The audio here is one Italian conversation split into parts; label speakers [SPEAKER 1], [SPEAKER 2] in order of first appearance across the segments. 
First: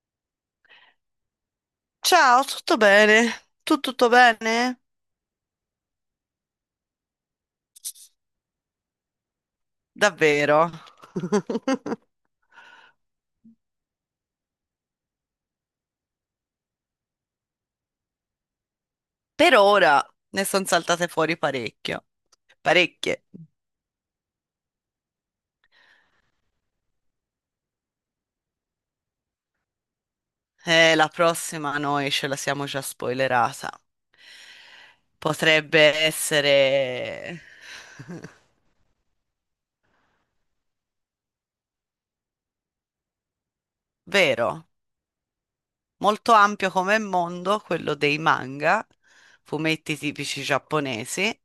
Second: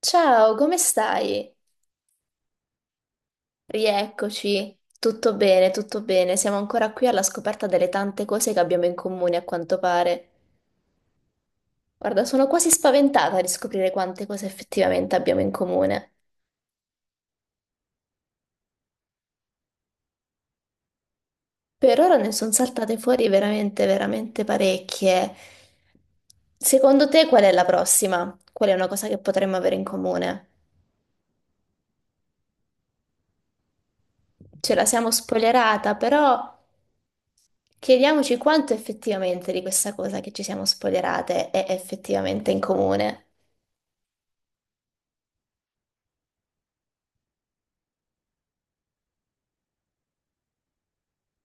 [SPEAKER 1] Ciao, come stai?
[SPEAKER 2] Ciao, tutto bene? Tu tutto
[SPEAKER 1] Rieccoci.
[SPEAKER 2] bene?
[SPEAKER 1] Tutto bene, tutto bene. Siamo ancora qui alla scoperta delle tante cose che abbiamo in comune, a quanto pare.
[SPEAKER 2] Davvero?
[SPEAKER 1] Guarda, sono quasi spaventata di scoprire quante cose effettivamente abbiamo in comune.
[SPEAKER 2] Per ora ne sono saltate fuori
[SPEAKER 1] Per
[SPEAKER 2] parecchio.
[SPEAKER 1] ora ne sono saltate
[SPEAKER 2] Parecchie.
[SPEAKER 1] fuori veramente, veramente parecchie. Secondo te qual è la prossima? Qual è una cosa che potremmo avere in comune?
[SPEAKER 2] La prossima noi ce la siamo già spoilerata.
[SPEAKER 1] Ce la siamo
[SPEAKER 2] Potrebbe
[SPEAKER 1] spoilerata, però
[SPEAKER 2] essere
[SPEAKER 1] chiediamoci quanto effettivamente di questa cosa che ci siamo spoilerate è effettivamente in comune.
[SPEAKER 2] vero, molto ampio come mondo quello dei manga, fumetti tipici giapponesi.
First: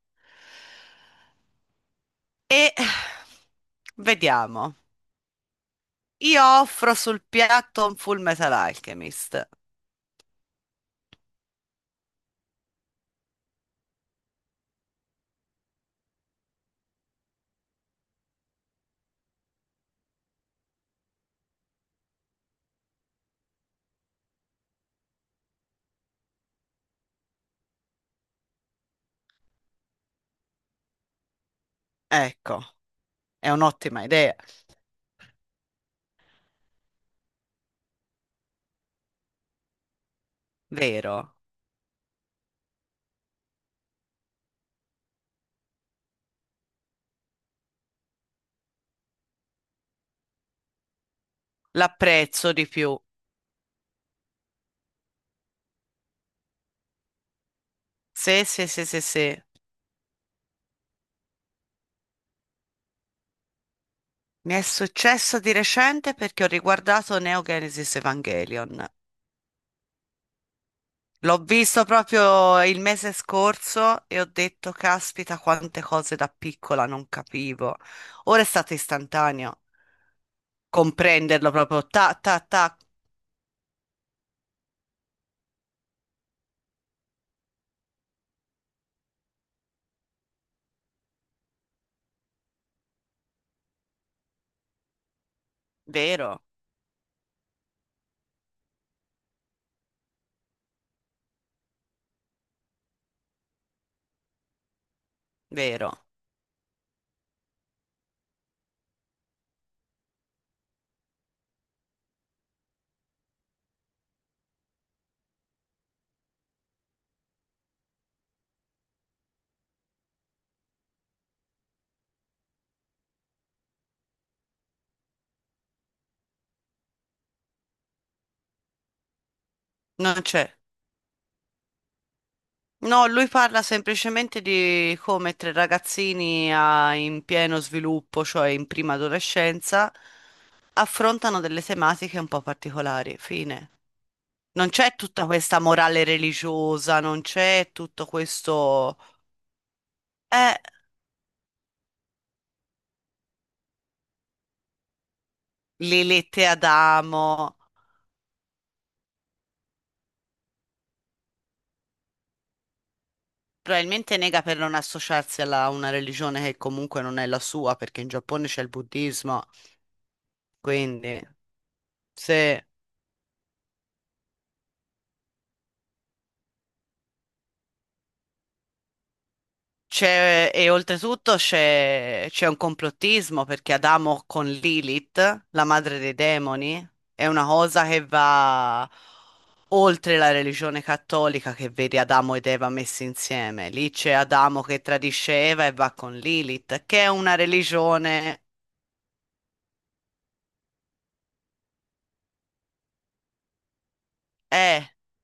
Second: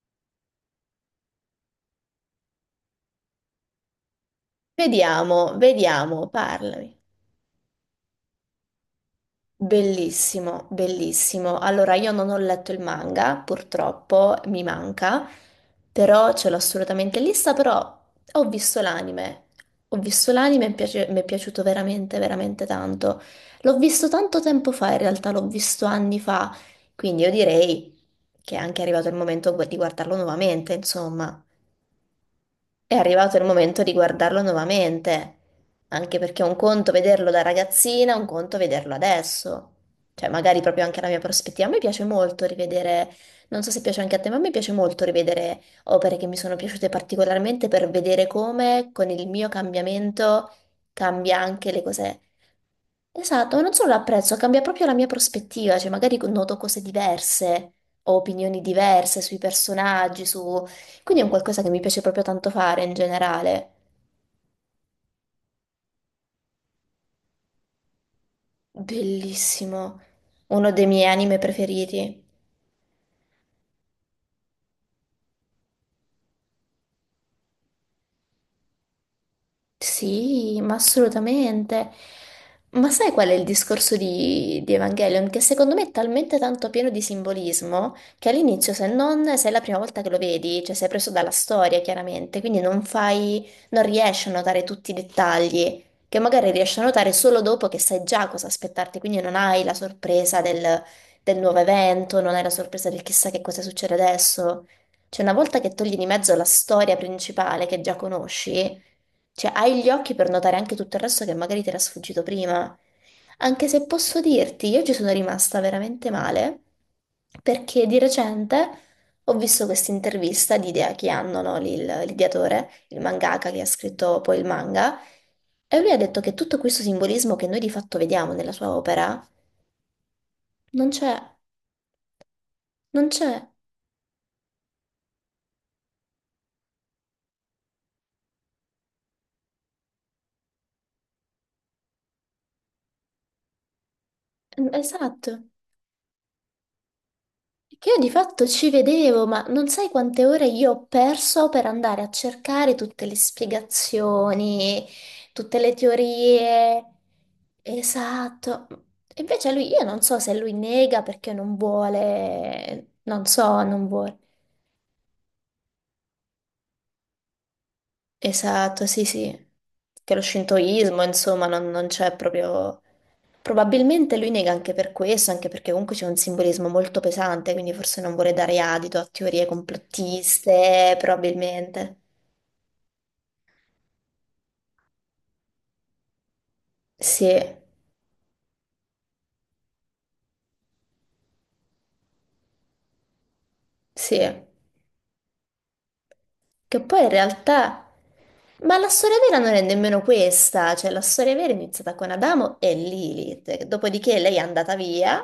[SPEAKER 2] E vediamo.
[SPEAKER 1] Vediamo, vediamo,
[SPEAKER 2] Io offro
[SPEAKER 1] parlami.
[SPEAKER 2] sul piatto un Full Metal Alchemist.
[SPEAKER 1] Bellissimo, bellissimo. Allora, io non ho letto il manga, purtroppo mi manca, però ce l'ho assolutamente in lista, però ho visto l'anime. Ho visto l'anime e mi è piaciuto veramente, veramente tanto. L'ho visto tanto tempo fa, in realtà l'ho visto anni fa, quindi io direi che è anche arrivato il momento di guardarlo nuovamente, insomma.
[SPEAKER 2] Ecco,
[SPEAKER 1] È arrivato il
[SPEAKER 2] è
[SPEAKER 1] momento di
[SPEAKER 2] un'ottima idea,
[SPEAKER 1] guardarlo nuovamente, anche perché è un conto vederlo da ragazzina, un conto vederlo adesso. Cioè, magari proprio anche la mia
[SPEAKER 2] vero?
[SPEAKER 1] prospettiva. A me piace molto rivedere, non so se piace anche a te, ma a me piace molto rivedere opere che mi sono piaciute particolarmente per vedere come con il mio cambiamento cambia anche le cose.
[SPEAKER 2] L'apprezzo di più.
[SPEAKER 1] Esatto, ma non solo l'apprezzo, cambia proprio la mia prospettiva, cioè magari noto cose diverse, ho
[SPEAKER 2] Sì,
[SPEAKER 1] opinioni
[SPEAKER 2] sì, sì, sì,
[SPEAKER 1] diverse sui
[SPEAKER 2] sì.
[SPEAKER 1] personaggi, su quindi è un qualcosa che mi piace proprio tanto fare in generale.
[SPEAKER 2] Mi è successo di recente perché ho riguardato Neo Genesis Evangelion.
[SPEAKER 1] Bellissimo. Uno dei miei
[SPEAKER 2] L'ho
[SPEAKER 1] anime
[SPEAKER 2] visto
[SPEAKER 1] preferiti.
[SPEAKER 2] proprio il mese scorso e ho detto, caspita, quante cose da piccola non capivo. Ora è stato istantaneo
[SPEAKER 1] Sì, ma
[SPEAKER 2] comprenderlo proprio.
[SPEAKER 1] assolutamente.
[SPEAKER 2] Ta, ta, ta.
[SPEAKER 1] Ma sai qual è il discorso di Evangelion? Che secondo me è talmente tanto pieno di simbolismo che all'inizio, se non sei la prima volta che lo vedi, cioè sei preso dalla storia, chiaramente, quindi non fai, non riesci a notare tutti i dettagli, che
[SPEAKER 2] Vero,
[SPEAKER 1] magari riesci a notare solo dopo che sai già cosa aspettarti, quindi non hai la sorpresa del nuovo evento, non hai la sorpresa del chissà che cosa succede adesso. Cioè, una volta che
[SPEAKER 2] vero.
[SPEAKER 1] togli di mezzo la storia principale che già conosci. Cioè, hai gli occhi per notare anche tutto il resto che magari ti era sfuggito prima. Anche se posso dirti, io ci sono rimasta veramente male perché di recente ho visto questa intervista di Idea Kianno, no? Lì L'ideatore, il mangaka che ha scritto poi il manga, e lui ha detto che tutto questo simbolismo che noi di fatto vediamo nella sua opera
[SPEAKER 2] Non c'è.
[SPEAKER 1] non c'è,
[SPEAKER 2] No,
[SPEAKER 1] non
[SPEAKER 2] lui
[SPEAKER 1] c'è.
[SPEAKER 2] parla semplicemente di come tre ragazzini in pieno sviluppo, cioè in prima adolescenza, affrontano delle tematiche un po' particolari. Fine. Non c'è tutta
[SPEAKER 1] Esatto.
[SPEAKER 2] questa morale religiosa, non c'è
[SPEAKER 1] Che io
[SPEAKER 2] tutto
[SPEAKER 1] di fatto ci
[SPEAKER 2] questo.
[SPEAKER 1] vedevo, ma non sai quante ore
[SPEAKER 2] Eh,
[SPEAKER 1] io ho perso per andare a cercare tutte le spiegazioni, tutte le
[SPEAKER 2] le lette ad
[SPEAKER 1] teorie.
[SPEAKER 2] Adamo.
[SPEAKER 1] Esatto. E invece lui, io non so se lui nega perché non vuole, non so, non
[SPEAKER 2] Probabilmente
[SPEAKER 1] vuole.
[SPEAKER 2] nega per non associarsi a una religione che comunque non è la sua, perché in Giappone c'è il
[SPEAKER 1] Esatto, sì,
[SPEAKER 2] buddismo,
[SPEAKER 1] sì. Che lo scintoismo,
[SPEAKER 2] quindi.
[SPEAKER 1] insomma, non c'è
[SPEAKER 2] Sì.
[SPEAKER 1] proprio... Probabilmente lui nega anche per questo, anche perché comunque c'è un simbolismo molto pesante, quindi forse non vuole dare adito a teorie
[SPEAKER 2] C'è, e
[SPEAKER 1] complottiste,
[SPEAKER 2] oltretutto
[SPEAKER 1] probabilmente.
[SPEAKER 2] c'è un complottismo perché Adamo con Lilith, la madre dei demoni, è
[SPEAKER 1] Sì,
[SPEAKER 2] una cosa che va oltre la religione cattolica che vede Adamo ed Eva messi insieme. Lì c'è
[SPEAKER 1] sì.
[SPEAKER 2] Adamo che tradisce Eva e va con
[SPEAKER 1] Che
[SPEAKER 2] Lilith, che
[SPEAKER 1] poi
[SPEAKER 2] è
[SPEAKER 1] in
[SPEAKER 2] una
[SPEAKER 1] realtà...
[SPEAKER 2] religione.
[SPEAKER 1] Ma la storia vera non è nemmeno questa, cioè la storia vera è iniziata con Adamo e Lilith, dopodiché lei è andata
[SPEAKER 2] Eh,
[SPEAKER 1] via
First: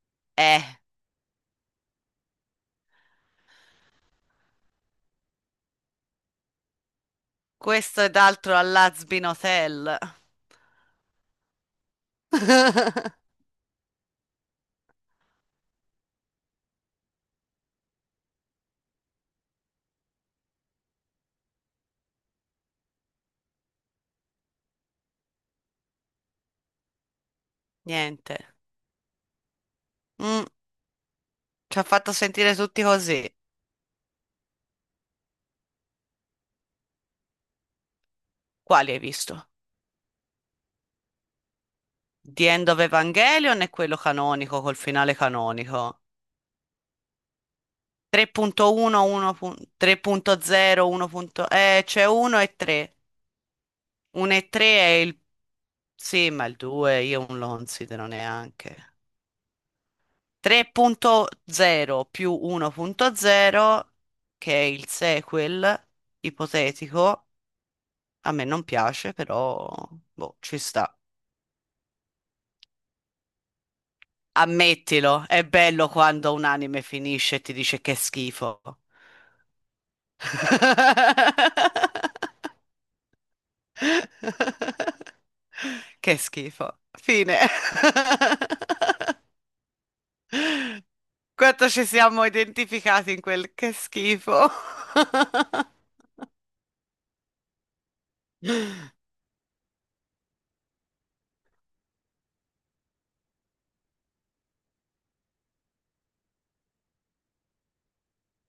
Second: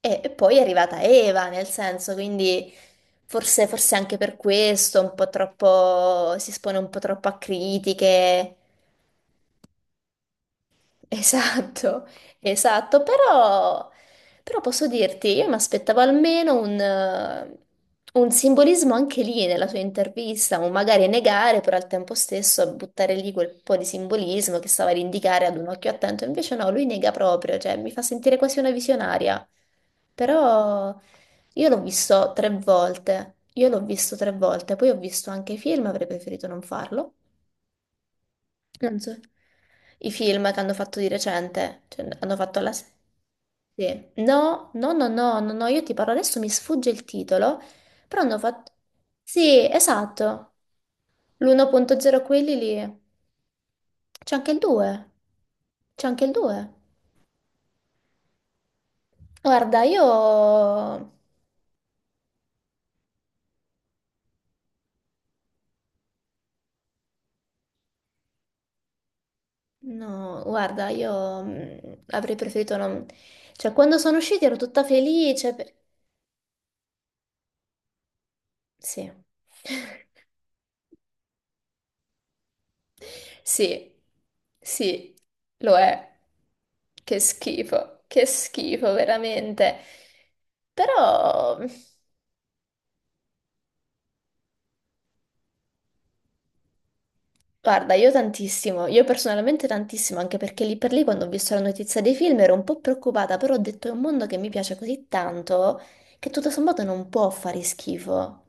[SPEAKER 1] e poi è
[SPEAKER 2] eh,
[SPEAKER 1] arrivata Eva, nel senso, quindi forse, forse anche per questo un po' troppo, si espone un po' troppo a
[SPEAKER 2] Questo ed
[SPEAKER 1] critiche.
[SPEAKER 2] altro all'Azbin Hotel.
[SPEAKER 1] Esatto, esatto, però, però, posso dirti, io mi aspettavo almeno un simbolismo anche lì nella sua intervista, o magari negare, però al tempo stesso buttare lì quel po' di simbolismo che stava ad indicare ad un occhio attento, invece no, lui nega proprio, cioè mi fa sentire
[SPEAKER 2] Niente.
[SPEAKER 1] quasi una visionaria,
[SPEAKER 2] Mm,
[SPEAKER 1] però io
[SPEAKER 2] Ci
[SPEAKER 1] l'ho
[SPEAKER 2] ha fatto
[SPEAKER 1] visto tre
[SPEAKER 2] sentire tutti così.
[SPEAKER 1] volte, io l'ho visto 3 volte, poi ho visto anche i film, avrei preferito non farlo.
[SPEAKER 2] Quali hai
[SPEAKER 1] Non so.
[SPEAKER 2] visto?
[SPEAKER 1] I film che hanno fatto di recente, cioè, hanno
[SPEAKER 2] The
[SPEAKER 1] fatto
[SPEAKER 2] End
[SPEAKER 1] la...
[SPEAKER 2] of Evangelion è quello
[SPEAKER 1] Sì.
[SPEAKER 2] canonico,
[SPEAKER 1] No,
[SPEAKER 2] col
[SPEAKER 1] no, no,
[SPEAKER 2] finale
[SPEAKER 1] no, no, no, io ti
[SPEAKER 2] canonico.
[SPEAKER 1] parlo adesso, mi sfugge il titolo, però hanno fatto...
[SPEAKER 2] 3.1, 1
[SPEAKER 1] Sì, esatto,
[SPEAKER 2] 3.0, 1. C'è
[SPEAKER 1] l'1.0
[SPEAKER 2] 1 e
[SPEAKER 1] quelli lì,
[SPEAKER 2] 3. 1
[SPEAKER 1] c'è
[SPEAKER 2] e
[SPEAKER 1] anche il
[SPEAKER 2] 3 è
[SPEAKER 1] 2,
[SPEAKER 2] il.
[SPEAKER 1] c'è anche il
[SPEAKER 2] Sì, ma il
[SPEAKER 1] 2.
[SPEAKER 2] 2 io non lo considero neanche.
[SPEAKER 1] Guarda, io...
[SPEAKER 2] 3.0 più 1.0, che è il sequel ipotetico, a me non piace, però boh,
[SPEAKER 1] No,
[SPEAKER 2] ci
[SPEAKER 1] guarda,
[SPEAKER 2] sta.
[SPEAKER 1] io avrei preferito non... Cioè, quando sono usciti ero tutta
[SPEAKER 2] Ammettilo, è
[SPEAKER 1] felice,
[SPEAKER 2] bello quando un anime finisce e ti dice che è schifo.
[SPEAKER 1] Sì. Sì, sì, lo è.
[SPEAKER 2] Che schifo. Fine.
[SPEAKER 1] Che schifo, veramente. Però,
[SPEAKER 2] Quanto ci siamo identificati in quel che schifo.
[SPEAKER 1] guarda, io tantissimo, io personalmente tantissimo, anche perché lì per lì quando ho visto la notizia dei film ero un po' preoccupata, però ho detto è un mondo che mi piace così tanto che tutto sommato non può fare schifo.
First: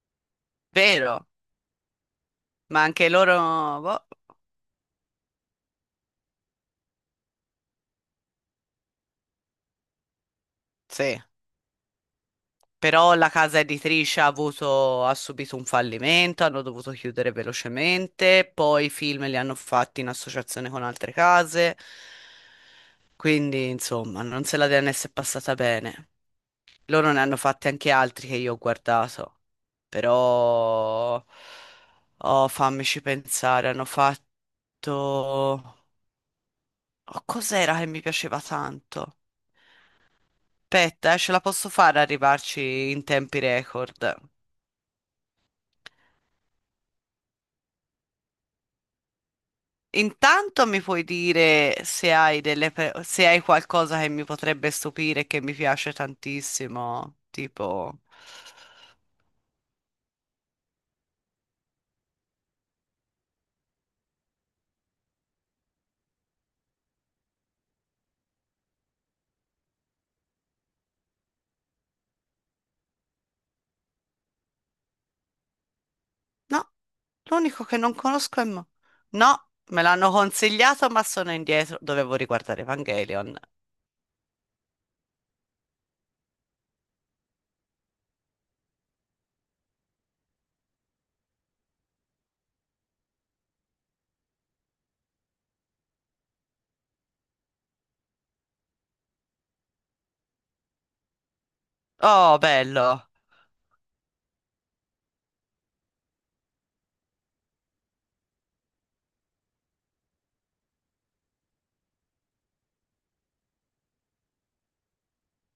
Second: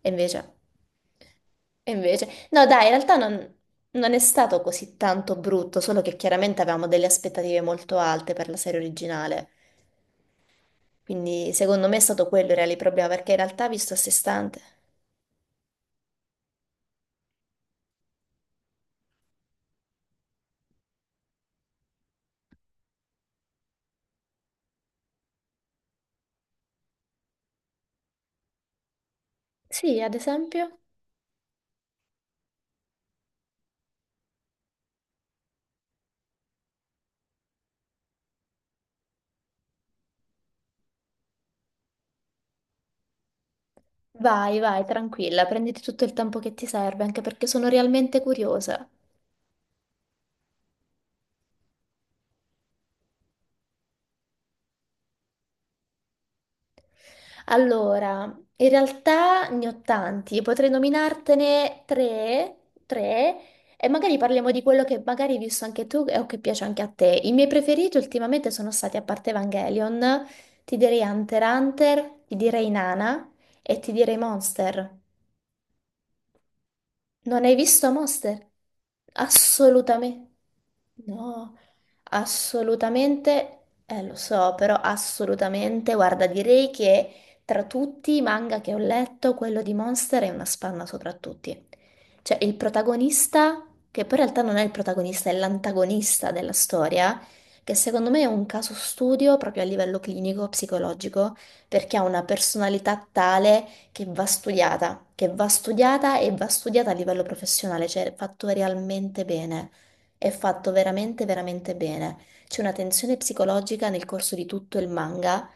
[SPEAKER 1] E invece,
[SPEAKER 2] Vero,
[SPEAKER 1] e invece, no,
[SPEAKER 2] ma
[SPEAKER 1] dai, in
[SPEAKER 2] anche
[SPEAKER 1] realtà non,
[SPEAKER 2] loro, boh,
[SPEAKER 1] non è stato così tanto brutto, solo che chiaramente avevamo delle aspettative molto alte per la serie originale.
[SPEAKER 2] sì.
[SPEAKER 1] Quindi secondo me è stato quello il reale problema,
[SPEAKER 2] Però la
[SPEAKER 1] perché in
[SPEAKER 2] casa
[SPEAKER 1] realtà visto a sé
[SPEAKER 2] editrice ha
[SPEAKER 1] stante.
[SPEAKER 2] avuto, ha subito un fallimento, hanno dovuto chiudere velocemente, poi i film li hanno fatti in associazione con altre case, quindi insomma non se la DNS è passata bene. Loro ne hanno fatti anche altri che io ho guardato,
[SPEAKER 1] Sì, ad esempio,
[SPEAKER 2] però. Oh, fammici pensare, hanno fatto. Oh, cos'era che mi piaceva tanto? Aspetta, ce la posso fare ad arrivarci in tempi record.
[SPEAKER 1] vai, vai, tranquilla, prenditi tutto il tempo che ti serve, anche perché sono realmente curiosa.
[SPEAKER 2] Intanto mi puoi dire se hai qualcosa che mi potrebbe stupire e che mi piace tantissimo, tipo.
[SPEAKER 1] Allora, in realtà ne ho tanti, potrei nominartene tre, tre, e magari parliamo di quello che magari hai visto anche tu o che piace anche a te. I miei preferiti ultimamente sono stati, a parte Evangelion, ti direi Hunter x Hunter, ti direi Nana e ti direi Monster.
[SPEAKER 2] No,
[SPEAKER 1] Non hai
[SPEAKER 2] l'unico che
[SPEAKER 1] visto
[SPEAKER 2] non
[SPEAKER 1] Monster?
[SPEAKER 2] conosco è Mo. No, me l'hanno
[SPEAKER 1] Assolutamente.
[SPEAKER 2] consigliato, ma sono
[SPEAKER 1] No,
[SPEAKER 2] indietro. Dovevo riguardare Evangelion.
[SPEAKER 1] assolutamente. Lo so, però assolutamente. Guarda, direi che tra tutti i manga che ho letto, quello di Monster è una spanna sopra tutti. Cioè, il protagonista, che poi in realtà non è il protagonista, è l'antagonista della storia, che secondo me è un caso studio proprio a livello clinico, psicologico, perché ha una
[SPEAKER 2] Oh, bello.
[SPEAKER 1] personalità tale che va studiata e va studiata a livello professionale, cioè è fatto realmente bene, è fatto veramente, veramente bene. C'è una tensione psicologica nel corso di tutto il manga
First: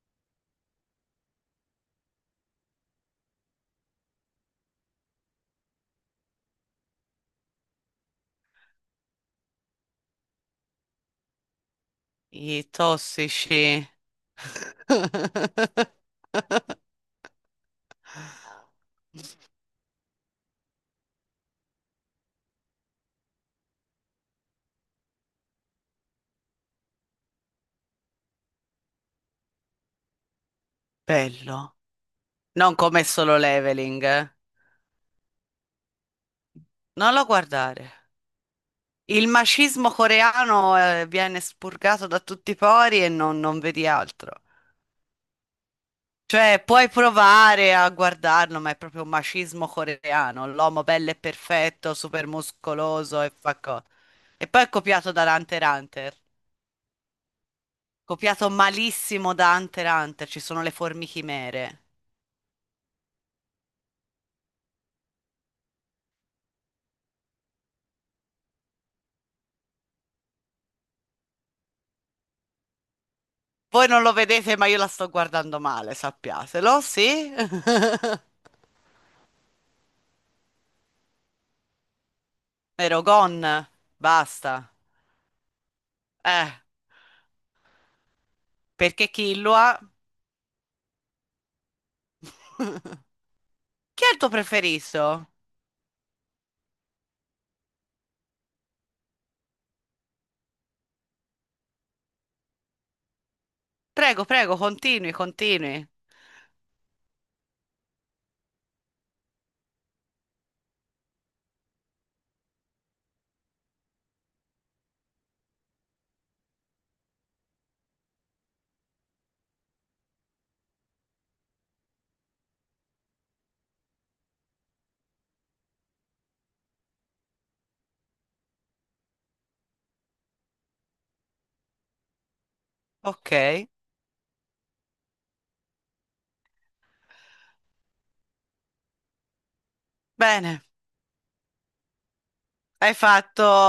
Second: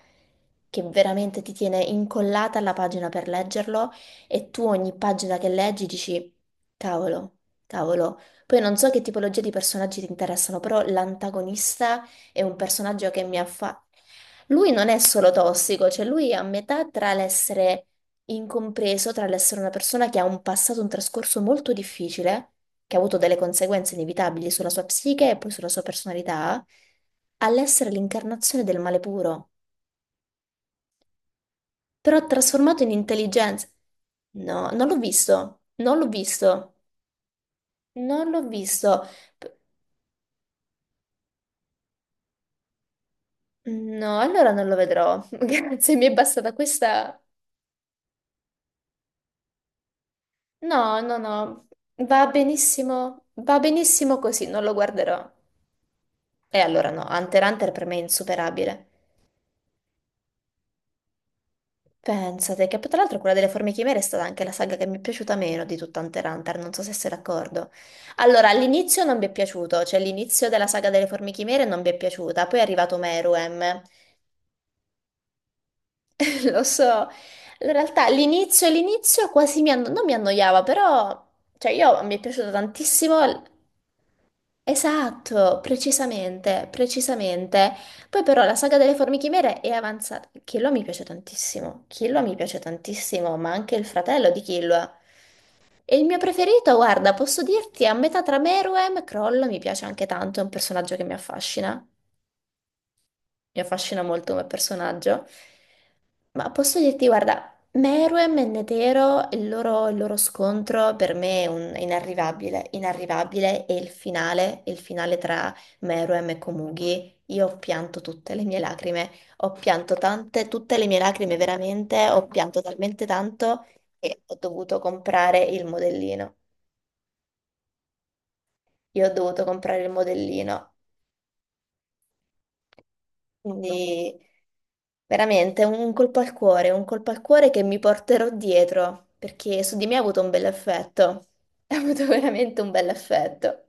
[SPEAKER 1] che veramente ti tiene incollata alla pagina per leggerlo e tu ogni pagina che leggi dici, cavolo, cavolo. Poi non so che tipologia di personaggi ti interessano, però l'antagonista è un
[SPEAKER 2] I
[SPEAKER 1] personaggio che mi ha
[SPEAKER 2] tossici.
[SPEAKER 1] fatto... Lui non è solo tossico, cioè lui è a metà tra l'essere incompreso tra l'essere una persona che ha un passato, un trascorso molto difficile, che ha avuto delle conseguenze inevitabili sulla sua psiche e poi sulla sua personalità, all'essere l'incarnazione del male puro,
[SPEAKER 2] Bello.
[SPEAKER 1] però
[SPEAKER 2] Non
[SPEAKER 1] trasformato in
[SPEAKER 2] come solo
[SPEAKER 1] intelligenza.
[SPEAKER 2] leveling, eh.
[SPEAKER 1] No, non l'ho visto, non l'ho visto,
[SPEAKER 2] Non lo guardare.
[SPEAKER 1] non l'ho visto.
[SPEAKER 2] Il
[SPEAKER 1] P-
[SPEAKER 2] macismo coreano, viene spurgato da tutti i pori e non, non vedi
[SPEAKER 1] No,
[SPEAKER 2] altro.
[SPEAKER 1] allora non lo vedrò. Grazie, mi è bastata
[SPEAKER 2] Cioè, puoi
[SPEAKER 1] questa.
[SPEAKER 2] provare a guardarlo, ma è proprio un macismo coreano,
[SPEAKER 1] No,
[SPEAKER 2] l'uomo bello
[SPEAKER 1] no,
[SPEAKER 2] e
[SPEAKER 1] no,
[SPEAKER 2] perfetto, super muscoloso e fa
[SPEAKER 1] va
[SPEAKER 2] co-
[SPEAKER 1] benissimo
[SPEAKER 2] E
[SPEAKER 1] così, non
[SPEAKER 2] poi è
[SPEAKER 1] lo
[SPEAKER 2] copiato
[SPEAKER 1] guarderò.
[SPEAKER 2] da Hunter x Hunter,
[SPEAKER 1] E allora no, Hunter x Hunter per me è
[SPEAKER 2] copiato
[SPEAKER 1] insuperabile.
[SPEAKER 2] malissimo da Hunter x Hunter, ci sono le formichimere.
[SPEAKER 1] Pensate che poi tra l'altro quella delle formiche chimere è stata anche la saga che mi è piaciuta meno di tutta Hunter x Hunter, non so se sei d'accordo. Allora, all'inizio non mi è piaciuto, cioè l'inizio della saga delle formiche chimere non mi è piaciuta, poi è arrivato Meruem,
[SPEAKER 2] Voi non lo vedete, ma io la sto guardando male,
[SPEAKER 1] lo
[SPEAKER 2] sappiatelo,
[SPEAKER 1] so.
[SPEAKER 2] sì?
[SPEAKER 1] In realtà l'inizio, l'inizio quasi non mi annoiava, però cioè io mi è piaciuto tantissimo.
[SPEAKER 2] Erogon, basta.
[SPEAKER 1] Esatto,
[SPEAKER 2] Eh,
[SPEAKER 1] precisamente, precisamente. Poi però la saga delle
[SPEAKER 2] perché
[SPEAKER 1] formiche
[SPEAKER 2] chi lo
[SPEAKER 1] chimere è
[SPEAKER 2] ha?
[SPEAKER 1] avanzata. Killua mi piace tantissimo, Killua mi piace tantissimo, ma anche il
[SPEAKER 2] Chi è il tuo
[SPEAKER 1] fratello di Killua.
[SPEAKER 2] preferito?
[SPEAKER 1] E il mio preferito, guarda, posso dirti, è a metà tra Meruem e Kroll, mi piace anche tanto, è un personaggio che mi affascina
[SPEAKER 2] Prego,
[SPEAKER 1] molto come
[SPEAKER 2] prego, continui,
[SPEAKER 1] personaggio,
[SPEAKER 2] continui.
[SPEAKER 1] ma posso dirti, guarda, Meruem e Netero, il loro scontro per me è è inarrivabile, inarrivabile, e il finale tra Meruem e Komugi, io ho pianto tutte le mie lacrime, ho pianto tante, tutte le mie lacrime veramente, ho pianto talmente tanto che ho dovuto comprare il modellino. Io ho dovuto comprare il modellino, Madonna.
[SPEAKER 2] Ok,
[SPEAKER 1] Quindi veramente un colpo al cuore, un colpo al cuore che mi porterò dietro, perché su di me ha avuto un bel
[SPEAKER 2] bene.
[SPEAKER 1] effetto. Ha avuto veramente un bel
[SPEAKER 2] Hai fatto.
[SPEAKER 1] effetto.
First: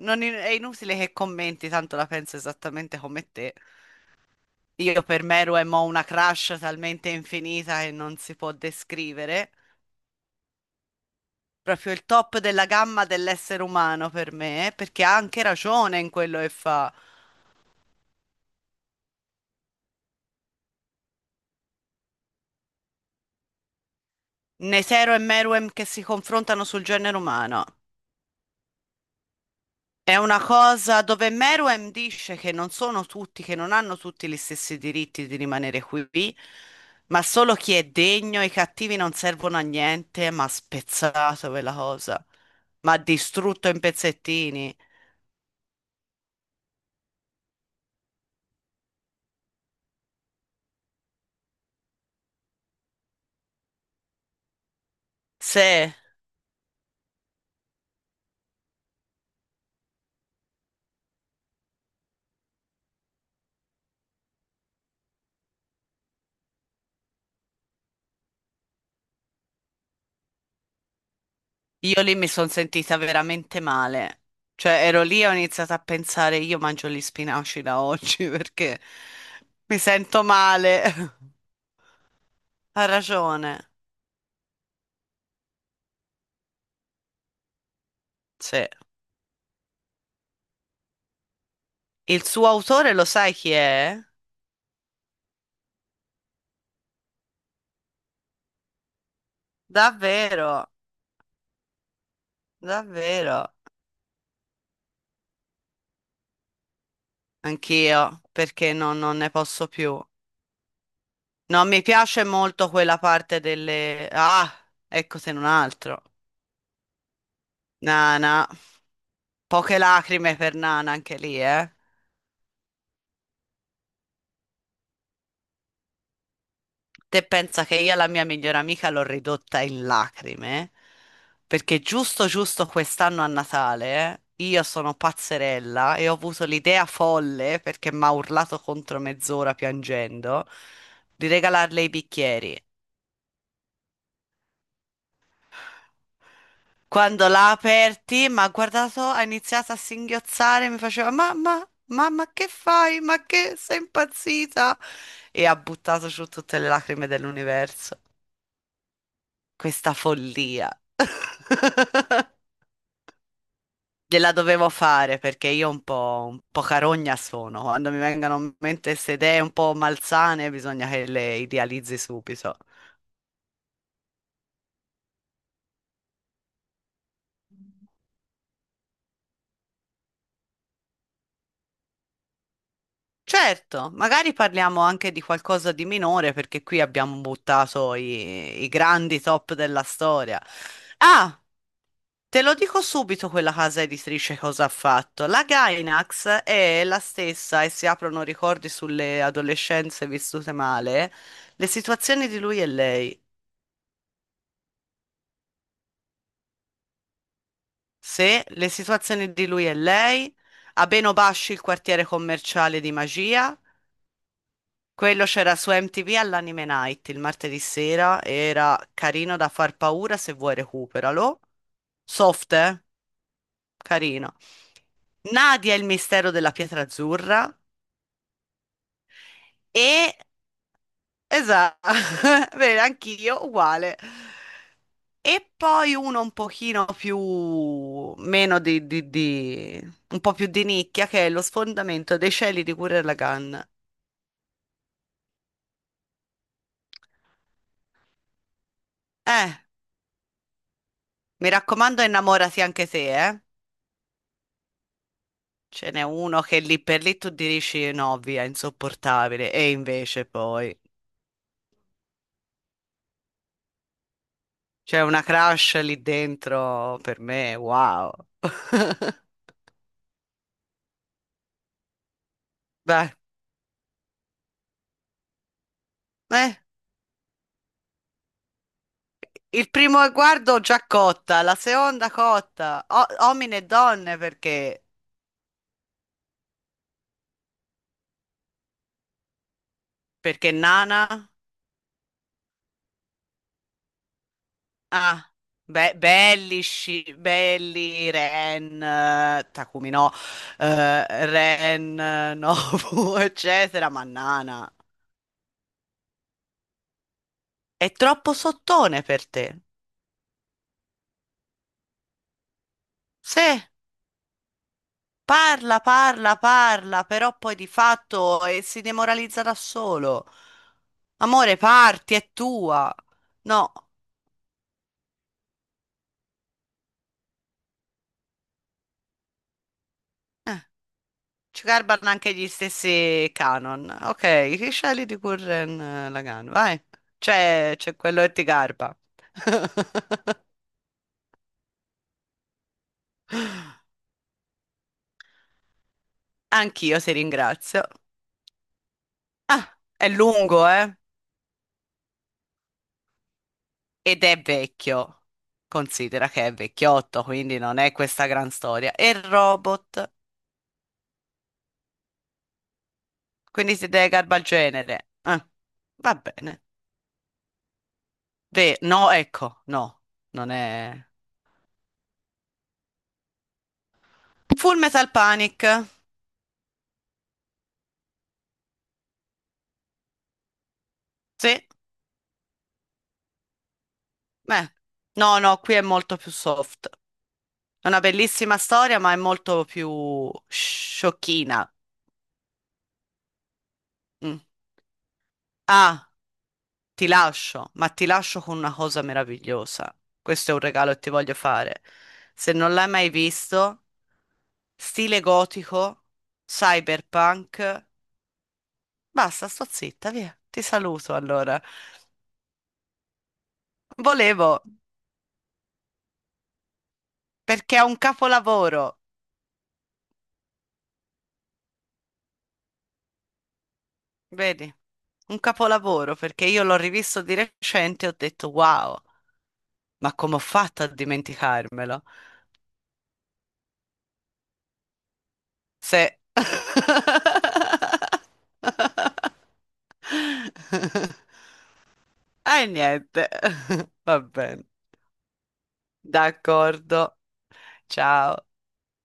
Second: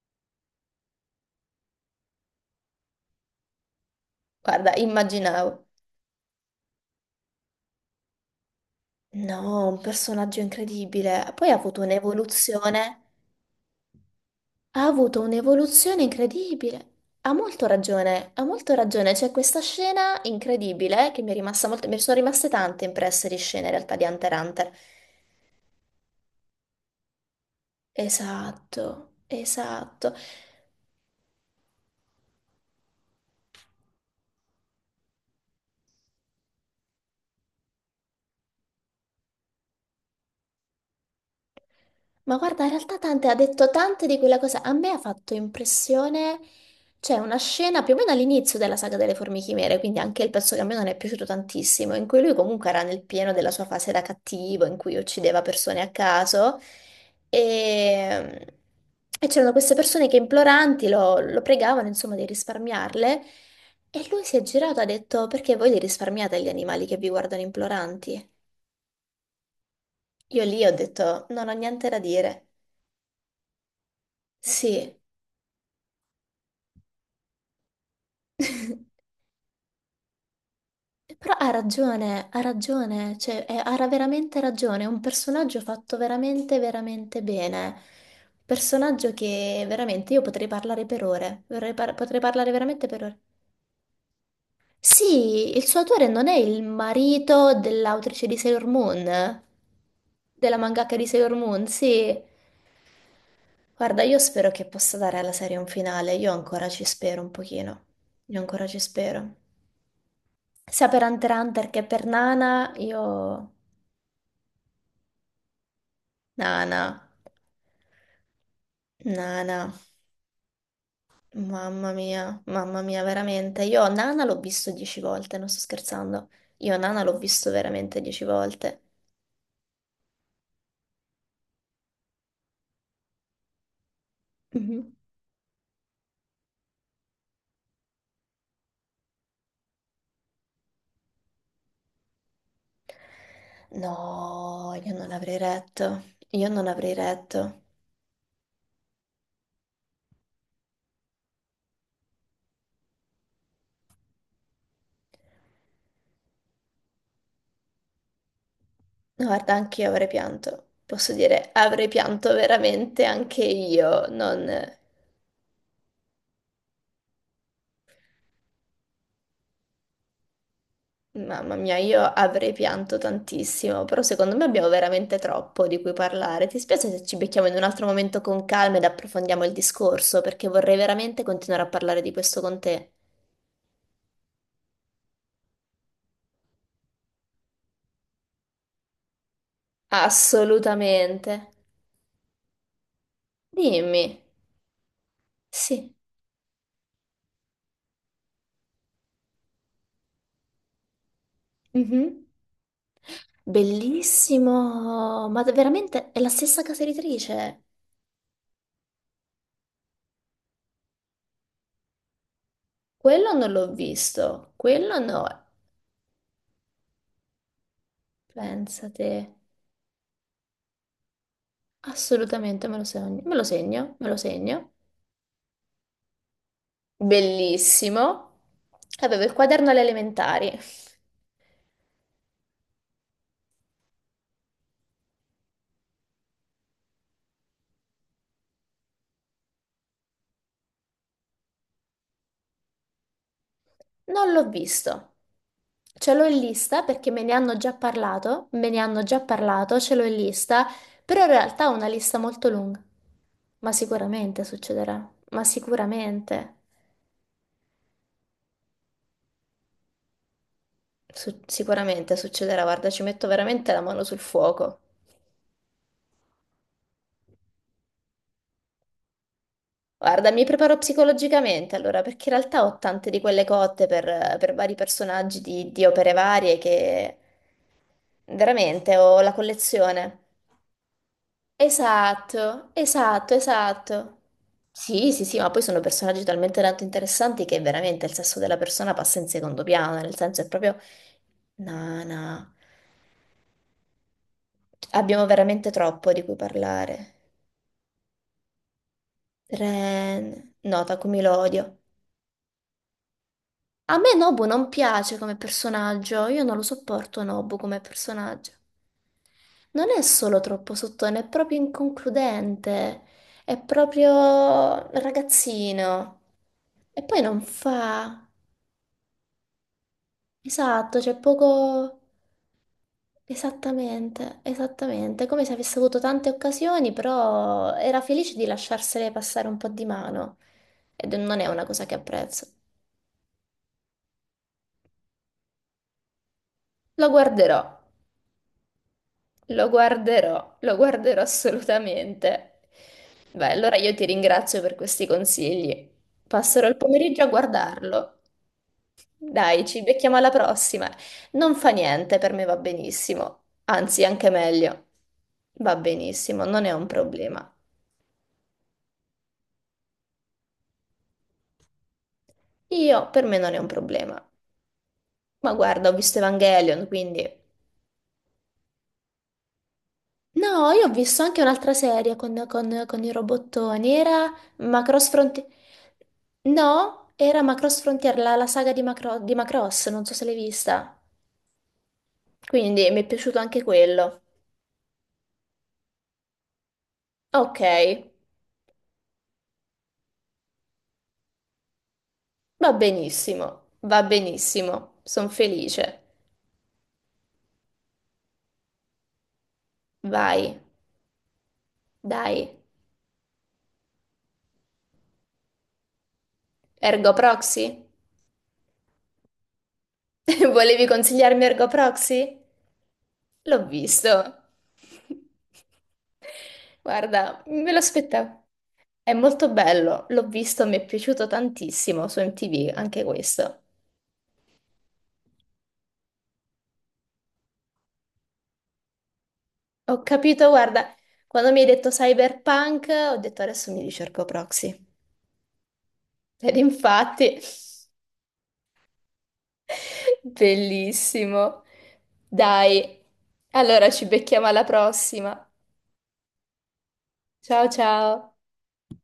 [SPEAKER 2] Non in- È inutile che commenti, tanto la penso esattamente come te.
[SPEAKER 1] Guarda,
[SPEAKER 2] Io per Meru e
[SPEAKER 1] immaginavo.
[SPEAKER 2] Mo una crush talmente infinita che non si può descrivere.
[SPEAKER 1] No, un personaggio incredibile. Poi ha avuto
[SPEAKER 2] Proprio il top della
[SPEAKER 1] un'evoluzione.
[SPEAKER 2] gamma dell'essere umano per me,
[SPEAKER 1] Ha
[SPEAKER 2] perché ha
[SPEAKER 1] avuto
[SPEAKER 2] anche ragione
[SPEAKER 1] un'evoluzione
[SPEAKER 2] in quello che
[SPEAKER 1] incredibile.
[SPEAKER 2] fa.
[SPEAKER 1] Ha molto ragione, ha molto ragione. C'è questa scena incredibile che mi è rimasta molto... Mi sono rimaste tante impresse di scene in realtà di Hunter x Hunter.
[SPEAKER 2] Nesero e Meruem che si confrontano sul genere umano.
[SPEAKER 1] Esatto, esatto.
[SPEAKER 2] È una cosa dove Meruem dice che non sono tutti, che non hanno tutti gli stessi diritti di rimanere qui, ma solo chi è degno, i cattivi non servono a niente, ma ha spezzato quella cosa,
[SPEAKER 1] Ma guarda, in
[SPEAKER 2] ma ha
[SPEAKER 1] realtà Tante ha
[SPEAKER 2] distrutto
[SPEAKER 1] detto
[SPEAKER 2] in
[SPEAKER 1] tante di quella cosa. A
[SPEAKER 2] pezzettini.
[SPEAKER 1] me ha fatto impressione, c'è una scena più o meno all'inizio della saga delle Formiche Chimere, quindi anche il pezzo che a me non è piaciuto tantissimo, in cui lui comunque era nel pieno della sua fase da cattivo, in cui uccideva persone a
[SPEAKER 2] Se
[SPEAKER 1] caso. E, e c'erano queste persone che imploranti lo pregavano, insomma, di risparmiarle. E lui si è girato e ha detto: perché voi li risparmiate gli animali che vi guardano imploranti? Io lì ho detto, non ho niente da
[SPEAKER 2] io lì mi
[SPEAKER 1] dire.
[SPEAKER 2] sono sentita veramente male, cioè
[SPEAKER 1] Sì,
[SPEAKER 2] ero lì e ho iniziato a pensare, io mangio gli spinaci da oggi perché mi sento male.
[SPEAKER 1] però ha
[SPEAKER 2] Ha
[SPEAKER 1] ragione, cioè
[SPEAKER 2] ragione.
[SPEAKER 1] ha veramente ragione, è un personaggio fatto veramente, veramente bene.
[SPEAKER 2] Sì.
[SPEAKER 1] Personaggio che veramente io potrei parlare per ore, potrei
[SPEAKER 2] Il suo
[SPEAKER 1] parlare veramente
[SPEAKER 2] autore
[SPEAKER 1] per
[SPEAKER 2] lo
[SPEAKER 1] ore.
[SPEAKER 2] sai chi è?
[SPEAKER 1] Sì, il suo autore non è il marito dell'autrice di Sailor Moon, della
[SPEAKER 2] Davvero,
[SPEAKER 1] mangaka di Sailor Moon, sì.
[SPEAKER 2] davvero,
[SPEAKER 1] Guarda, io spero che possa dare alla serie un finale, io ancora ci spero un pochino,
[SPEAKER 2] anch'io,
[SPEAKER 1] io ancora
[SPEAKER 2] perché
[SPEAKER 1] ci
[SPEAKER 2] non ne
[SPEAKER 1] spero.
[SPEAKER 2] posso più.
[SPEAKER 1] Sia per Hunter x
[SPEAKER 2] No,
[SPEAKER 1] Hunter
[SPEAKER 2] mi
[SPEAKER 1] che per
[SPEAKER 2] piace molto
[SPEAKER 1] Nana,
[SPEAKER 2] quella
[SPEAKER 1] io...
[SPEAKER 2] parte delle. Ah, ecco se non altro.
[SPEAKER 1] Nana,
[SPEAKER 2] Nana,
[SPEAKER 1] Nana,
[SPEAKER 2] poche lacrime per Nana anche lì, eh.
[SPEAKER 1] mamma mia, veramente. Io Nana l'ho visto 10 volte, non sto scherzando. Io Nana l'ho
[SPEAKER 2] Te
[SPEAKER 1] visto
[SPEAKER 2] pensa che io
[SPEAKER 1] veramente
[SPEAKER 2] la
[SPEAKER 1] dieci
[SPEAKER 2] mia migliore
[SPEAKER 1] volte.
[SPEAKER 2] amica l'ho ridotta in lacrime? Perché giusto giusto quest'anno a Natale io
[SPEAKER 1] Mhm.
[SPEAKER 2] sono pazzerella e ho avuto l'idea folle perché mi ha urlato contro mezz'ora piangendo di regalarle i bicchieri.
[SPEAKER 1] No, io non avrei retto. Io non avrei
[SPEAKER 2] Quando l'ha
[SPEAKER 1] retto.
[SPEAKER 2] aperti, mi ha guardato, ha iniziato a singhiozzare, mi faceva mamma, mamma, che fai? Ma che sei impazzita? E ha buttato giù tutte le lacrime dell'universo.
[SPEAKER 1] No, guarda, anche io
[SPEAKER 2] Questa
[SPEAKER 1] avrei pianto.
[SPEAKER 2] follia.
[SPEAKER 1] Posso dire, avrei pianto veramente anche io.
[SPEAKER 2] Gliela
[SPEAKER 1] Non...
[SPEAKER 2] dovevo fare perché io un po' carogna sono. Quando mi vengono in mente queste idee un po' malsane, bisogna che le
[SPEAKER 1] Mamma mia,
[SPEAKER 2] idealizzi
[SPEAKER 1] io avrei
[SPEAKER 2] subito.
[SPEAKER 1] pianto tantissimo, però secondo me abbiamo veramente troppo di cui parlare. Ti spiace se ci becchiamo in un altro momento con calma ed approfondiamo il discorso, perché vorrei veramente continuare a parlare di questo con te.
[SPEAKER 2] Certo, magari parliamo anche di qualcosa di minore perché qui abbiamo buttato i, i grandi top della storia.
[SPEAKER 1] Assolutamente.
[SPEAKER 2] Ah, te lo dico subito quella casa
[SPEAKER 1] Dimmi.
[SPEAKER 2] editrice cosa ha fatto. La
[SPEAKER 1] Sì.
[SPEAKER 2] Gainax è la stessa e si aprono ricordi sulle adolescenze vissute male, le
[SPEAKER 1] Mhm.
[SPEAKER 2] situazioni di lui e lei.
[SPEAKER 1] Bellissimo, ma veramente è la stessa casa editrice.
[SPEAKER 2] Se le situazioni di lui e lei, Abeno Basci il quartiere commerciale di
[SPEAKER 1] Quello non
[SPEAKER 2] magia.
[SPEAKER 1] l'ho visto, quello
[SPEAKER 2] Quello
[SPEAKER 1] no.
[SPEAKER 2] c'era su MTV all'Anime Night il martedì sera, era
[SPEAKER 1] Pensate.
[SPEAKER 2] carino da far paura, se vuoi recuperalo. Soft,
[SPEAKER 1] Assolutamente, me
[SPEAKER 2] eh?
[SPEAKER 1] lo segno, me lo segno, me lo
[SPEAKER 2] Carino.
[SPEAKER 1] segno.
[SPEAKER 2] Nadia e il mistero della pietra azzurra
[SPEAKER 1] Bellissimo. Avevo il quaderno alle
[SPEAKER 2] e.
[SPEAKER 1] elementari.
[SPEAKER 2] Esatto, bene, anch'io uguale. E poi uno un pochino più. Meno di un po' più di nicchia, che è lo sfondamento dei cieli di Gurren Lagann.
[SPEAKER 1] Non l'ho visto. Ce l'ho in lista perché me ne hanno già parlato, me ne hanno già
[SPEAKER 2] Eh,
[SPEAKER 1] parlato, ce l'ho in lista, però in
[SPEAKER 2] Mi
[SPEAKER 1] realtà è una
[SPEAKER 2] raccomando,
[SPEAKER 1] lista molto
[SPEAKER 2] innamorati
[SPEAKER 1] lunga.
[SPEAKER 2] anche te, eh?
[SPEAKER 1] Ma sicuramente succederà, ma
[SPEAKER 2] Ce n'è uno
[SPEAKER 1] sicuramente,
[SPEAKER 2] che lì per lì tu dici no, via, insopportabile. E invece poi
[SPEAKER 1] Sicuramente succederà, guarda, ci metto veramente la mano sul fuoco.
[SPEAKER 2] c'è una crush lì dentro per me, wow.
[SPEAKER 1] Guarda, mi preparo psicologicamente allora, perché in realtà ho tante
[SPEAKER 2] Beh,
[SPEAKER 1] di quelle cotte per vari personaggi di opere
[SPEAKER 2] eh,
[SPEAKER 1] varie che veramente ho la
[SPEAKER 2] il primo
[SPEAKER 1] collezione.
[SPEAKER 2] guardo già cotta, la seconda
[SPEAKER 1] Esatto,
[SPEAKER 2] cotta,
[SPEAKER 1] esatto,
[SPEAKER 2] uomini e donne
[SPEAKER 1] esatto.
[SPEAKER 2] perché?
[SPEAKER 1] Sì, sì, sì, ma poi sono personaggi talmente tanto interessanti che veramente il sesso della persona passa in secondo piano, nel senso è
[SPEAKER 2] Perché
[SPEAKER 1] proprio...
[SPEAKER 2] Nana?
[SPEAKER 1] No, no, abbiamo
[SPEAKER 2] Ah,
[SPEAKER 1] veramente troppo di cui
[SPEAKER 2] belli,
[SPEAKER 1] parlare.
[SPEAKER 2] Belli, Ren, Takumi no,
[SPEAKER 1] Ren, no, Takumi lo odio.
[SPEAKER 2] Ren, Nobu, eccetera,
[SPEAKER 1] A
[SPEAKER 2] ma
[SPEAKER 1] me Nobu non
[SPEAKER 2] Nana.
[SPEAKER 1] piace come personaggio, io non lo sopporto Nobu come
[SPEAKER 2] È troppo
[SPEAKER 1] personaggio.
[SPEAKER 2] sottone per te.
[SPEAKER 1] Non è solo troppo sottone, è proprio inconcludente, è
[SPEAKER 2] Se
[SPEAKER 1] proprio
[SPEAKER 2] parla,
[SPEAKER 1] ragazzino.
[SPEAKER 2] parla,
[SPEAKER 1] E
[SPEAKER 2] parla,
[SPEAKER 1] poi
[SPEAKER 2] però
[SPEAKER 1] non
[SPEAKER 2] poi di
[SPEAKER 1] fa.
[SPEAKER 2] fatto si demoralizza da solo.
[SPEAKER 1] Esatto, c'è
[SPEAKER 2] Amore,
[SPEAKER 1] poco...
[SPEAKER 2] parti, è tua. No,
[SPEAKER 1] Esattamente, esattamente, è come se avesse avuto tante occasioni, però era felice di lasciarsele passare un po' di mano. Ed non è
[SPEAKER 2] ci
[SPEAKER 1] una cosa che
[SPEAKER 2] garbano anche
[SPEAKER 1] apprezzo.
[SPEAKER 2] gli stessi canon. Ok, chi scegli di Gurren Lagann? Vai.
[SPEAKER 1] Lo guarderò.
[SPEAKER 2] C'è quello che ti garba.
[SPEAKER 1] Lo guarderò, lo guarderò assolutamente. Beh, allora io ti ringrazio per questi consigli. Passerò il
[SPEAKER 2] Anch'io ti
[SPEAKER 1] pomeriggio a
[SPEAKER 2] ringrazio.
[SPEAKER 1] guardarlo. Dai,
[SPEAKER 2] Ah,
[SPEAKER 1] ci
[SPEAKER 2] è
[SPEAKER 1] becchiamo alla
[SPEAKER 2] lungo,
[SPEAKER 1] prossima.
[SPEAKER 2] eh?
[SPEAKER 1] Non fa niente, per me va benissimo. Anzi,
[SPEAKER 2] Ed
[SPEAKER 1] anche
[SPEAKER 2] è
[SPEAKER 1] meglio.
[SPEAKER 2] vecchio.
[SPEAKER 1] Va
[SPEAKER 2] Considera
[SPEAKER 1] benissimo,
[SPEAKER 2] che è
[SPEAKER 1] non è un
[SPEAKER 2] vecchiotto,
[SPEAKER 1] problema.
[SPEAKER 2] quindi non è questa gran storia. E il robot?
[SPEAKER 1] Io, per me non è un
[SPEAKER 2] Quindi siete
[SPEAKER 1] problema.
[SPEAKER 2] Garbagenere.
[SPEAKER 1] Ma guarda, ho
[SPEAKER 2] Va
[SPEAKER 1] visto
[SPEAKER 2] bene.
[SPEAKER 1] Evangelion, quindi...
[SPEAKER 2] Re, no, ecco, no, non
[SPEAKER 1] No, io ho
[SPEAKER 2] è.
[SPEAKER 1] visto anche un'altra serie con i robottoni. Era
[SPEAKER 2] Full Metal
[SPEAKER 1] Macross Frontier.
[SPEAKER 2] Panic.
[SPEAKER 1] No, era Macross Frontier, la saga di Macross, non so se l'hai vista.
[SPEAKER 2] Sì,
[SPEAKER 1] Quindi mi è piaciuto anche quello.
[SPEAKER 2] beh. No, no, qui è molto più soft.
[SPEAKER 1] Ok,
[SPEAKER 2] È una bellissima storia, ma è molto più sciocchina.
[SPEAKER 1] va
[SPEAKER 2] Mm.
[SPEAKER 1] benissimo, sono felice.
[SPEAKER 2] Ah, ti lascio, ma ti lascio con una cosa meravigliosa.
[SPEAKER 1] Vai,
[SPEAKER 2] Questo è un regalo che ti voglio fare. Se
[SPEAKER 1] dai.
[SPEAKER 2] non l'hai mai visto, stile gotico,
[SPEAKER 1] Ergo
[SPEAKER 2] cyberpunk.
[SPEAKER 1] Proxy?
[SPEAKER 2] Basta, sto zitta, via. Ti
[SPEAKER 1] Volevi
[SPEAKER 2] saluto
[SPEAKER 1] consigliarmi
[SPEAKER 2] allora.
[SPEAKER 1] Ergo Proxy? L'ho visto.
[SPEAKER 2] Volevo,
[SPEAKER 1] Guarda, me
[SPEAKER 2] perché
[SPEAKER 1] lo
[SPEAKER 2] è un
[SPEAKER 1] aspettavo.
[SPEAKER 2] capolavoro,
[SPEAKER 1] È molto bello, l'ho visto, mi è piaciuto tantissimo su MTV, anche questo.
[SPEAKER 2] vedi? Un capolavoro, perché io l'ho rivisto di recente e ho detto, wow,
[SPEAKER 1] Ho
[SPEAKER 2] ma come ho
[SPEAKER 1] capito,
[SPEAKER 2] fatto a
[SPEAKER 1] guarda, quando mi hai detto
[SPEAKER 2] dimenticarmelo?
[SPEAKER 1] cyberpunk, ho detto adesso mi ricerco Proxy.
[SPEAKER 2] Se.
[SPEAKER 1] Ed infatti, bellissimo.
[SPEAKER 2] E
[SPEAKER 1] Dai,
[SPEAKER 2] niente,
[SPEAKER 1] allora ci
[SPEAKER 2] va
[SPEAKER 1] becchiamo alla
[SPEAKER 2] bene,
[SPEAKER 1] prossima.
[SPEAKER 2] d'accordo,
[SPEAKER 1] Ciao ciao.
[SPEAKER 2] ciao.